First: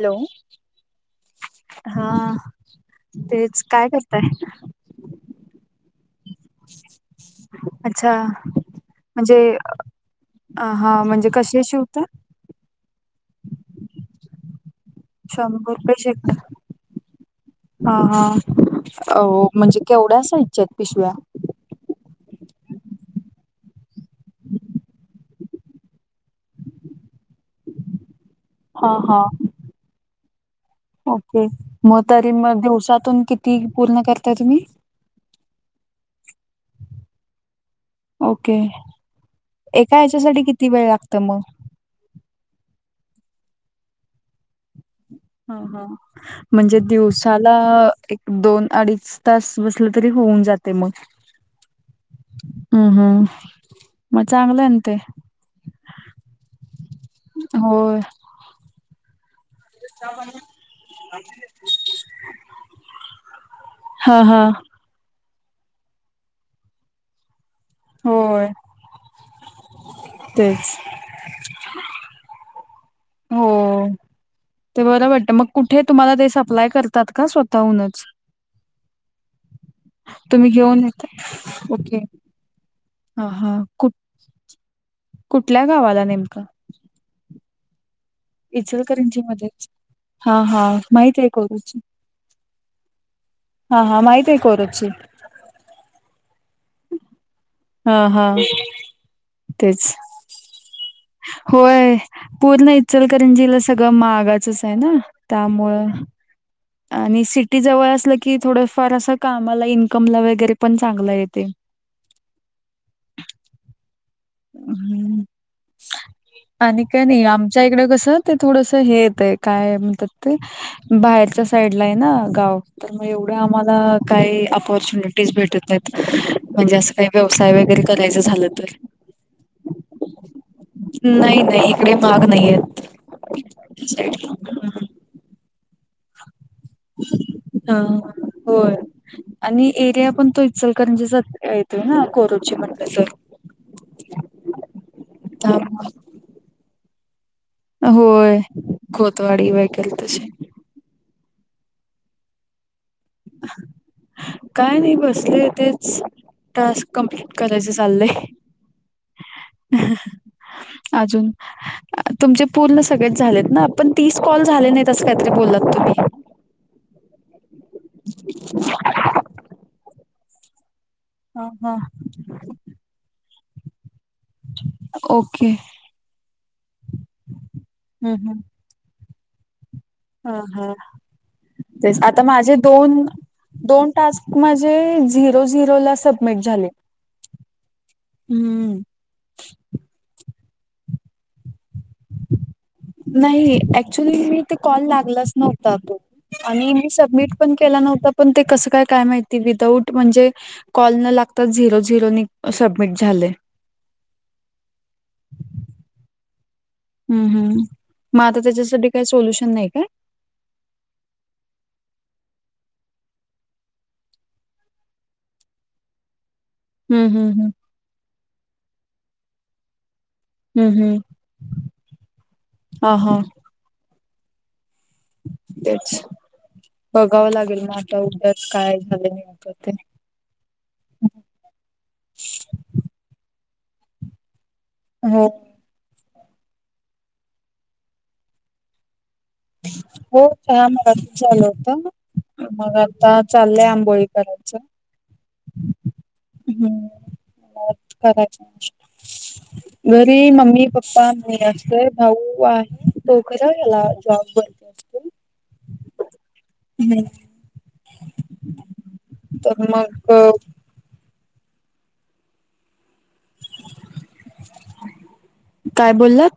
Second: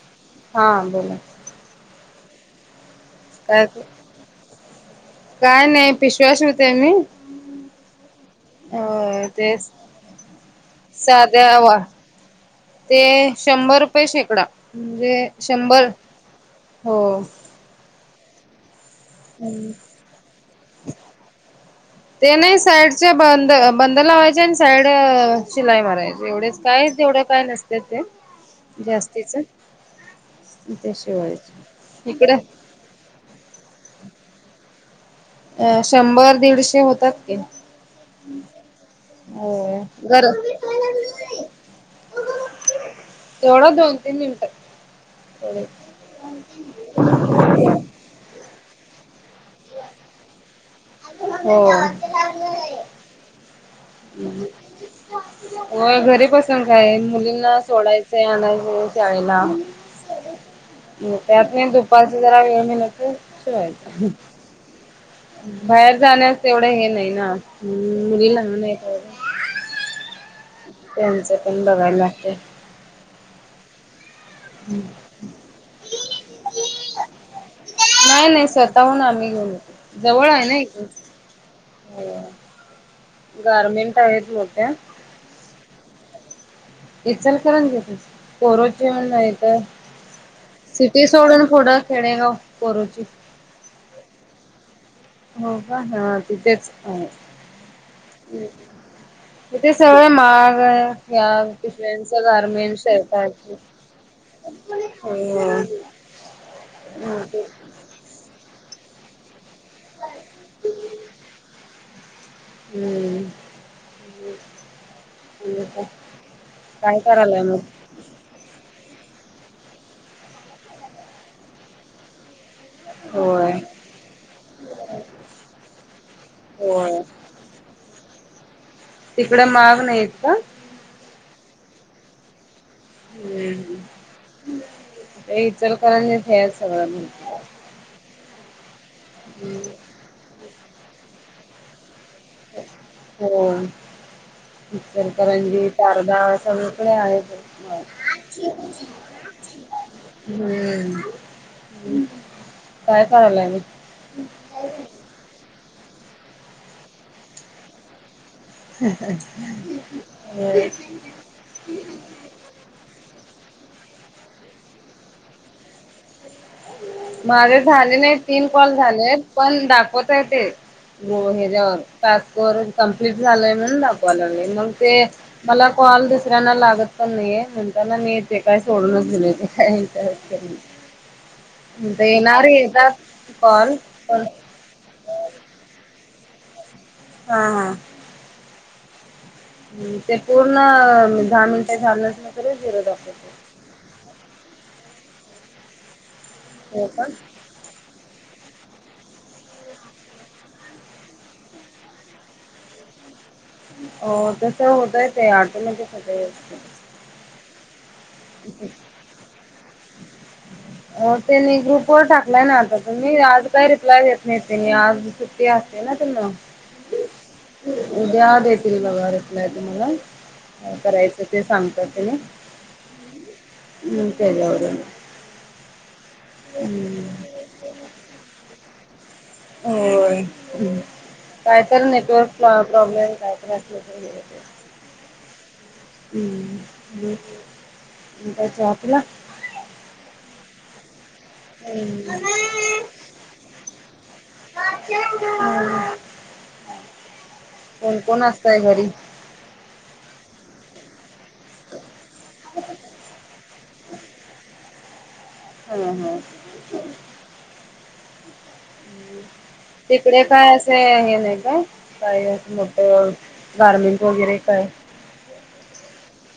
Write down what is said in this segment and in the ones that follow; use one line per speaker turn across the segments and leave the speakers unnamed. Hello
हा बोला
हा तेच काय करताय
काय नाही पिश्वास होते मी
अच्छा
अ
म्हणजे
ते
ह हा म्हणजे
साध्या
कशी
वा
शिवत
ते शंभर रुपये शेकडा म्हणजे शंभर
रुपये शेकडा
हो
हा हा अ म्हणजे केवढ्या सा इ्छ आहेत पिशव्या
ते नाही साईडच्या बंद बंद लावायचे आणि साईड शिलाई मारायची एवढेच काय तेवढं काय नसते ते
[unintelligible] हा
जास्तीच ते
ओके मग
शिवायचे
तरी
इकडे
मग दिवसातून किती पूर्ण करताय तुम्ही
अ शंभर दीडशे होतात की
ओके
हो
एका हच्यासाठी किती वेळ लागतं मग
एवढं दोन तीन मिनिटं
हो हो म्हणजे दिवसाला एक दोन अडीच तास बसलं तरी होऊन जात
होम
हम् हम् मग चांगलं आहे ना ते
हो घरीपसून काय मुलींना
होय
सोडायचंय आणायचं चायना त्यात नाही दुपारच जरा वेळ मिल तर शिवायच
हा हा
बाहेर जाण्यास एवढं हे नाही ना मुली लह
ते
त्यांचे पण बघायला लागते
हो ते बरं वाटतं मग कुठे तुम्हाला ते सप्लाय करतात का स्वतःहूनच
नाही नाही स्वतःहून आम्ही घेऊन जवळ आहे
तुम्ही
ना
घेऊन
एकक
येता ओके हा हा कु
गारमेंट आहेत मोठ्या
कुठल्या गावाला नेमका
इचाल करण घ कोरोचीण
इचलकरंजी
नाही तर
मध्येच हा हा
सिटी
माहित आहे
सोडून फोड
कोरोची
खेडेगाव बोरोची
हा हा माहिती आहे कररोपची
हो हा हा तिथेच आहे
हा हा
तथे
तेच
सगळ माारग
होय पूर्ण इचलकरंजीला सगळं मागाचच आहे ना त्यामुळं आणि
हम्म
सिटीजवळ असलं की थोडंफार असं कामाला इन्कमला वगैरे पण चांगलं येते
हम्म
हम्म आणि काय नाही
करायलाय मग
आमच्या इकड कस ते थोडस हे येत आहे काय म्हणतात ते बाहेरच्या साईड ला आहे ना गाव तर मग एवढ्या
होय
आम्हाला काही अपॉर्च्युनिटीज भेटत आहेत म्हणजे असं
होय
काही व्यवसाय वगैरे करायचं झालं तर
तिकड माग नाही का
नाही नाही इकडे माग नाहीय आहेत
इचलकरण नाही हे सगळंण
हा होय आणि एरिया पण तो इचल कर म्हणजे येतोय ना कोर
[inaudible] होय, [inaudible] करंजी
त्यामुळं
तारदाा सगकळे आहेत.
होय खोतवाडी वगैर तसे
हम्म [unintelligible] काय करायलाय नि,
काय नाही बसले तेच टास्क कमप्लीट करायच चाललंय. [inaudible] अजून तुमचे पूर्ण सगळेच झालेत ना पण तीस कॉल झाले नाहीतसं काहीतरी बोलत तुम्ही.
माझे झाले नाही तीन कॉल झाले आहेत पण दाखवत आहे ते. ग
हा हा
हच्यावर टास्क वर कमप्लीट झालंय म्हणून दाखवा लागले मग ते
ओके
मला कॉल दुसऱ्यांना लागत पण नाहीये म्हणताना
हम्म
मी तेे काय सोडूनच दिले ते काही,
ह ह ते आता
येणारे
माझे
येतात
दोन
कॉल
दोन
पण
टास्क म हे झिरो झिरो ला सबमिट झाले.
हा हा.
हम्म.
ह ते पूर्ण दहा मिनिटे झाल्याच नं तरी झीरो
नाही ऍक्च्युली मी ते कॉल लागलाच नव्हता तो आणि मी सबमिट पण केला नव्हता पण ते कसं काय काय माहिती विदाऊट म्हणजे कॉल न लागतात झिरो झिरो सबमिट झाले.
अ तस होतय ते आटो्मेटिक होतय च ते.
हम्म हम् मग आता त्याच्यासाठी काही सोल्युशन नाही काय. [inaudible]
हो तेनी ग्रुप वर टाकलाय ना आता तुम्ही आज काय रिप्लाय देत नाही त्यांनी आज टी असते ना त्यांना.
हम् हम् हम.
उद्या देतील बघा रिप्लाय तुम्हाला काय करायचं ते सांगतात तेणी.
ह हा.
हम [unintelligible]
तेच.
हम्
बघावं लागेल मग आता उद्यात काय झालंय,
होय-होय, [inaudible] काय तर नेटवर्क प्रॉब्लेम हाय काय तर असले तरी होतय ते.
हो.
हम [unintelligible] मग काय चाय पिला.
[unintelligible] हो शम. चाल होता मग आता चाललंय आंबोळी करायचं.
ह [unintelligible]
हम्म
कोण कोण
[unintelligible]
असतय घरी
घरी मम्मी पप्पा. असतय भाऊ आहे तो खर याला जॉब भती असतो.
हम हम.
[inaudible] तर मग,
इकडे काय असे हे नाही का काही. अ गारमेंट वगैरे काय. [inaudible]
काय बोललात?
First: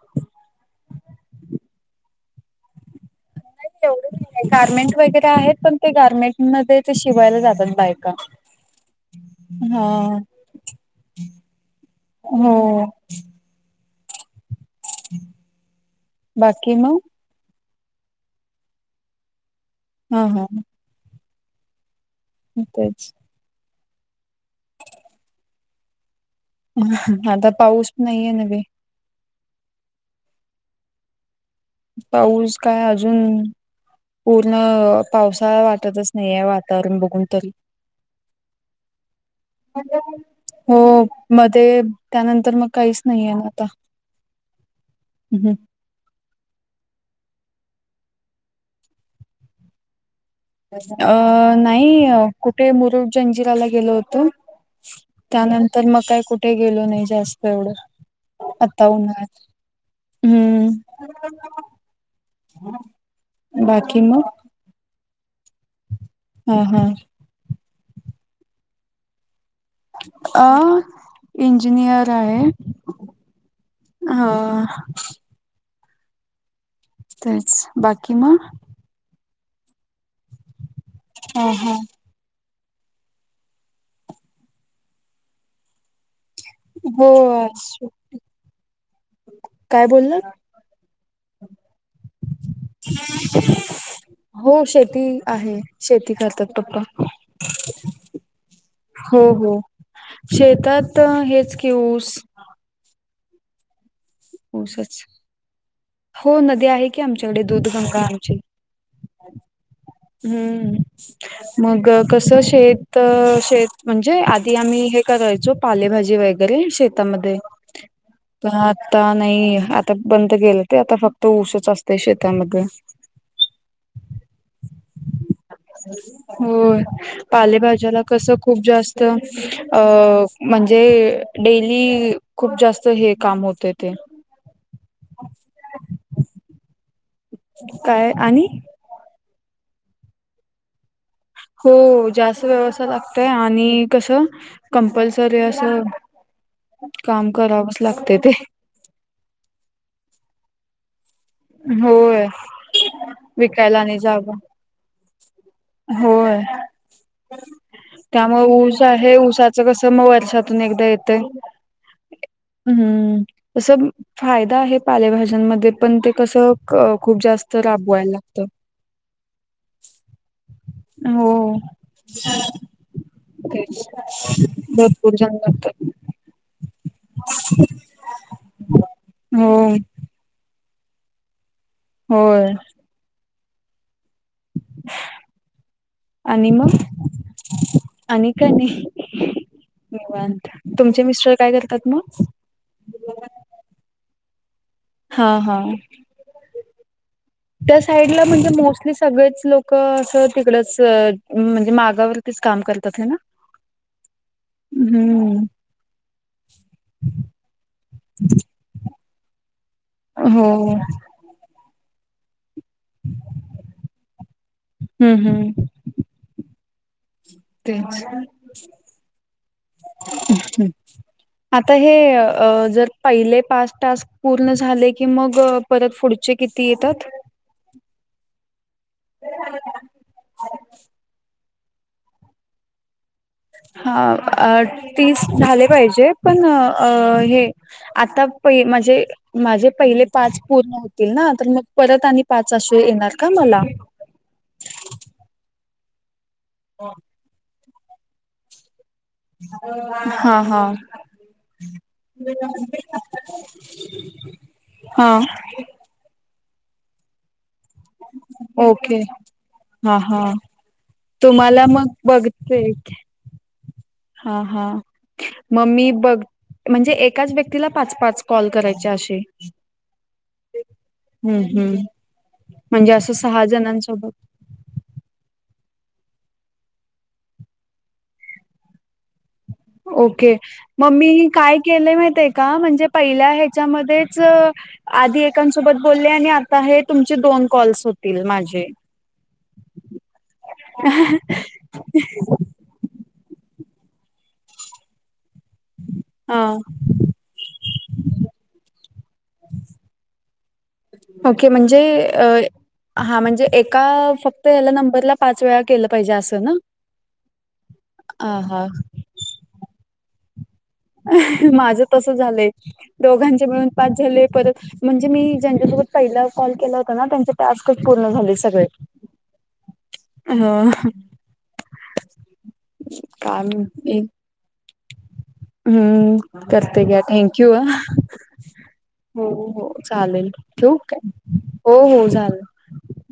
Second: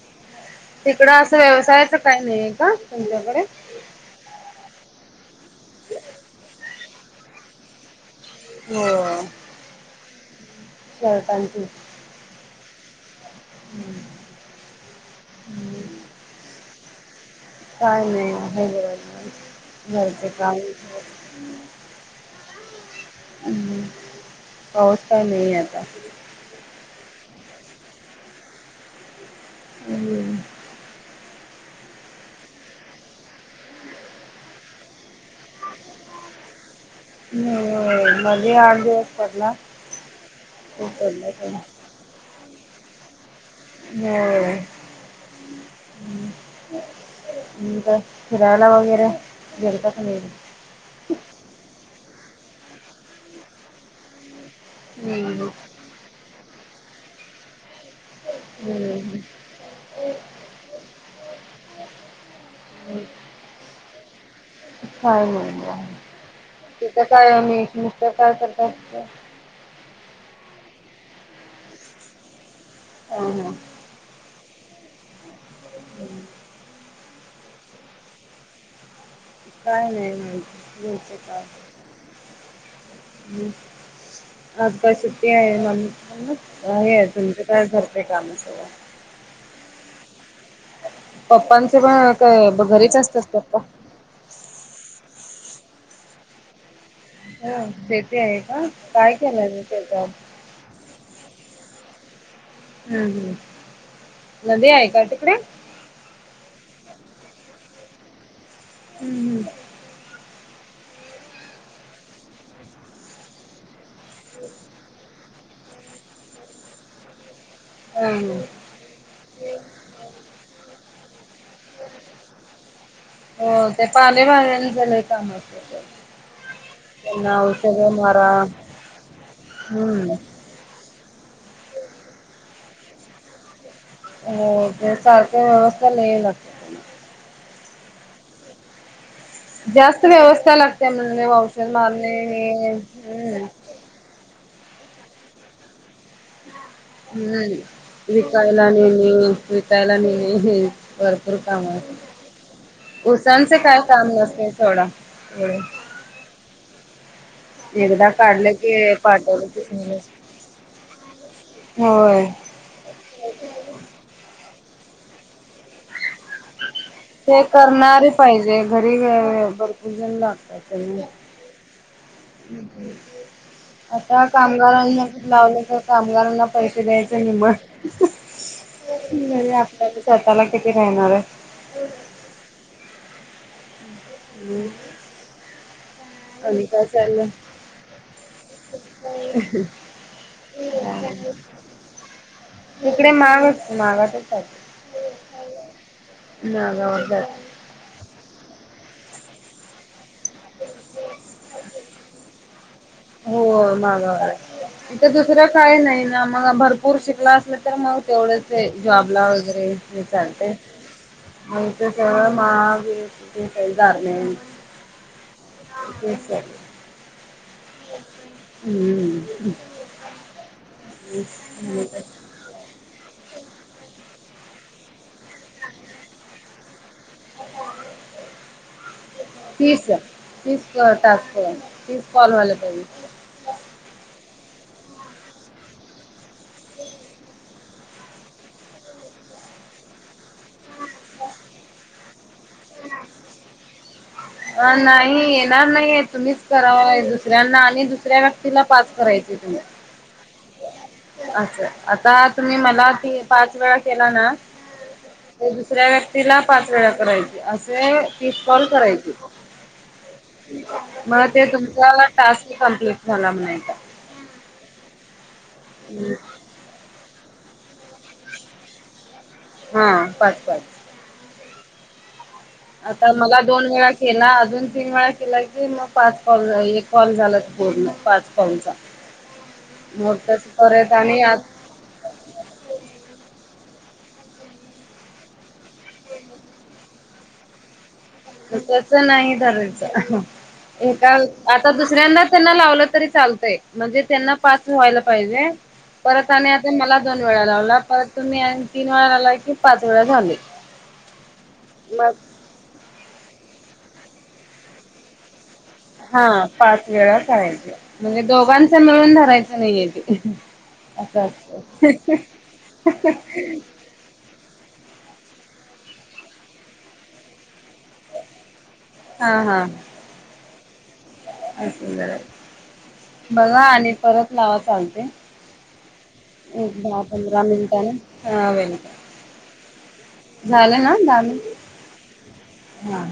तिकडं असं व्यवसायाच काही नाहीये का तुमच्याकडे.
तेवढेच गार्मेंट वगैरे आहेत पण ते गार्मेंटमध्येध्ये ते शिवायला जातात बायका.
हो.
ह. [inaudible]
चला थँक्यू.
हो. [inaudible]
[inaudible]
बाकी मग.
काय नाही आहे बरब
हा
घरचे
हा
काम. [inaudible]
म तेच.
हम् पाऊस काय नाही आता.
आता पाऊस नाहीये न्हवे.
हम्म.
पाऊस काय अजून पूर्ण पावसाळा वाटतच नाही आहे वातावरण बघून तरी.
होय मध्ये आठ दिवस पडला खूप
हो
पडला थोडा.
मध्ये त्यानंतर मग काहीच नाहीये ना. आता
होय. फिरायला वगैरे गेलता की नाही.
अ नाही कुठे मुरुड जंजिराला गेलो होतो.
हम्म
त्यानंतर मग काय कुठे गेलो नाही जास्त एवढं. आत्ता
हम्म
उन्हाळात
हम्म
हम्म बाकी मग.
काय नाही
हा हा
तिथ काय आणि मिस्टर काय करतात.
अ इंजिनियर आहे.
ह हा.
हा.
अ् [inaudible]
तेच बाकी म.
काय नाही [inaudible]
हा हा
ह आज काय सुट्टी [inaudible] हे
हो
तुमचं काय करतंय काम सगळं
काय बोलला?
पप्पांचे पण काय ब
हो शेती आहे, शेती करतात पप्पा.
हा शेती आहे का का, काय
हो
केलाय
हो
मग शेतात?
शेतात हेच की ऊस
हम्म हम्.
ऊसचं, हो नदी आहे की आमच्याकडे दुध गंगा आमची
हम्म हम.
हम्म मग कसं शेत शेत म्हणजे आधी आम्ही हे करायचो पालेभाजी वगैरे शेतामध्ये
हम्म.
आता नाही, आता बंद केलं ते आता फक्त ऊसच असतय शेतामध्ये.
हो ते पालेभाज्यांच लय काम असतय.
हो पालेभाज्याला
मारा.
कसं खूप जास्त अ
हम्म.
म्हणजे डेली खूप जास्त हे काम होते ते
हो ते सारखं व्यवस्था लय लागते त्यांना.
काय आणि?
जास्त व्यवस्था लागते म्ह [inaudible]
हो जास्त व्यवस्था लागतंय आणि कसं कंपल्सरी अंस
[unintelligible]
ते
भरपूर कामं
होय
असत ऊसाचं काय
विकायला नाही
काम
जागा
नसतय सोडा.
होय
एकदा
त्यामुळे
काढलं
ऊस
की
आहे
पाठवलं
ऊसाच
की
कसं मग
झालंच
वर्षातून एकदा येतंय
होय
हम्म तसं फायदा आहे पालेभाज्यांमध्ये पण ते कसं खूप
ते
जास्त
करणार
राबवायला लागतं
पाहिजे घरी भरपूर जण लागतात.
हो
ह हो.
तेच
आता कामगारांना
भरपूर
क
जण
लावलं तर
लागतात
कामगारांना पैसे द्यायचे निबड
हो
म्हे आपल्याला स्वतःला किती राहणार आहे.
हो.
ह.
[unintelligible]
आणि काय चालला.
आणि का नाही निवांत तुमचे मिस्टर काय करतात मग
इकडे मागच मागातच.
हा हा.
मागावर जात
त्या साईड ला म्हणजे मोस्टली सगळेच लोक असं तिकडच म्हणजे मागावर ते काम कर.
हो माग इथ
हम्म.
दुसरं काय नाही. मग भरपूर शिकला असल तर मग तेवढच जॉब ला वगैरे चालते.
हो
मतळ मा वतारणार
हम्म हम्म
हच् सर.
ते अच्छा.
हम्म
आता हे जर पहिले पाच टास्क पूर्ण झाले की कि मग परत पुढचे किती येतात.
तीस तीस टाक तीस कॉल झाले पाहिजे.
हा तीस झाले पाहिजे पण हे. आता प म्हणजे माझे पहिले पाच पूर्ण होतील ना तर मग परत आणि पाच अशे येणार का मला
अ नाही येणार नाहीय तुम्हीच करावाय दुसऱ्यांना आणि दुसऱ्या व्यक्तीला पास करायचां.
हा हा.
अच्छा आता तुम्ही मला त पाच वेळा केला ना.
हम.
तिला पाच वेळा करायची असे तीस कॉल
ओके
करायची.
हा हा.
मग ते
तुम्हाला मग
तुमचा टास्क
बघते
कंप्लीट झाला म्हनायचा.
हा हा मम्मी बघ. म्हणजे एकाच व्यक्तीला पाच पाच कॉल करायचे असे.
हा पाच पाच.
हम्म हम्म. म्हणजे
आता
असं
मला
सहा
दोन वेळा
जणांसोबत
केला अजून तीनवेळा केला की मग पाच कॉल एक कॉल झाला बोलण पाच कॉलचा मग
ओके
तसं
मम
परत आणि
ममी
आज
काय केले माहित का म्हणजे पहिल्या ह्याच्यामध्येच आधी एकांसोबत बोलले आणि आता हे तुमचे दोन कॉल्स होते.
तस नाही धरायचं. हे का आता दुसऱ्यांद त्यांना लावलं तरी चालतंय. म्हणजे त्यांना पाच व्हायला पाहिजे. परत
हा
आणि आता मला दोन वेळा लावला परत तुम्ही तीन वेळा लावला की पाच वेळा झाले.
ओके म्हणजे
मग
हा म्हणजे एका फक्त याला नंबरला पाच वेळा केलं. पाहिजे
हा
असं ना
पाच वेळा करायच्या म्हणजे
ह हा
दोघांच मिळून धरायचं नाहीय तेे
माझं तस झालंय दोघांचे मिळून पाच झाले परत म्हणजे मी ज्यांच्यासोबत पहिला कॉल केला होता ना त्यांचे टास्कच पूर्ण झाले सगळे.
हा हा.
हो.
असे बर
काम
बघा आणि परत लावा चालते.
हम्म
एक
करते घ्या
दहा
थँंक
पंधरा
यू ह
मिनिटाने हा वेलकम
हो हो चालेल ठेऊ
झालं ना
का
दहा मिनिट
हो हो चालेल.
हा.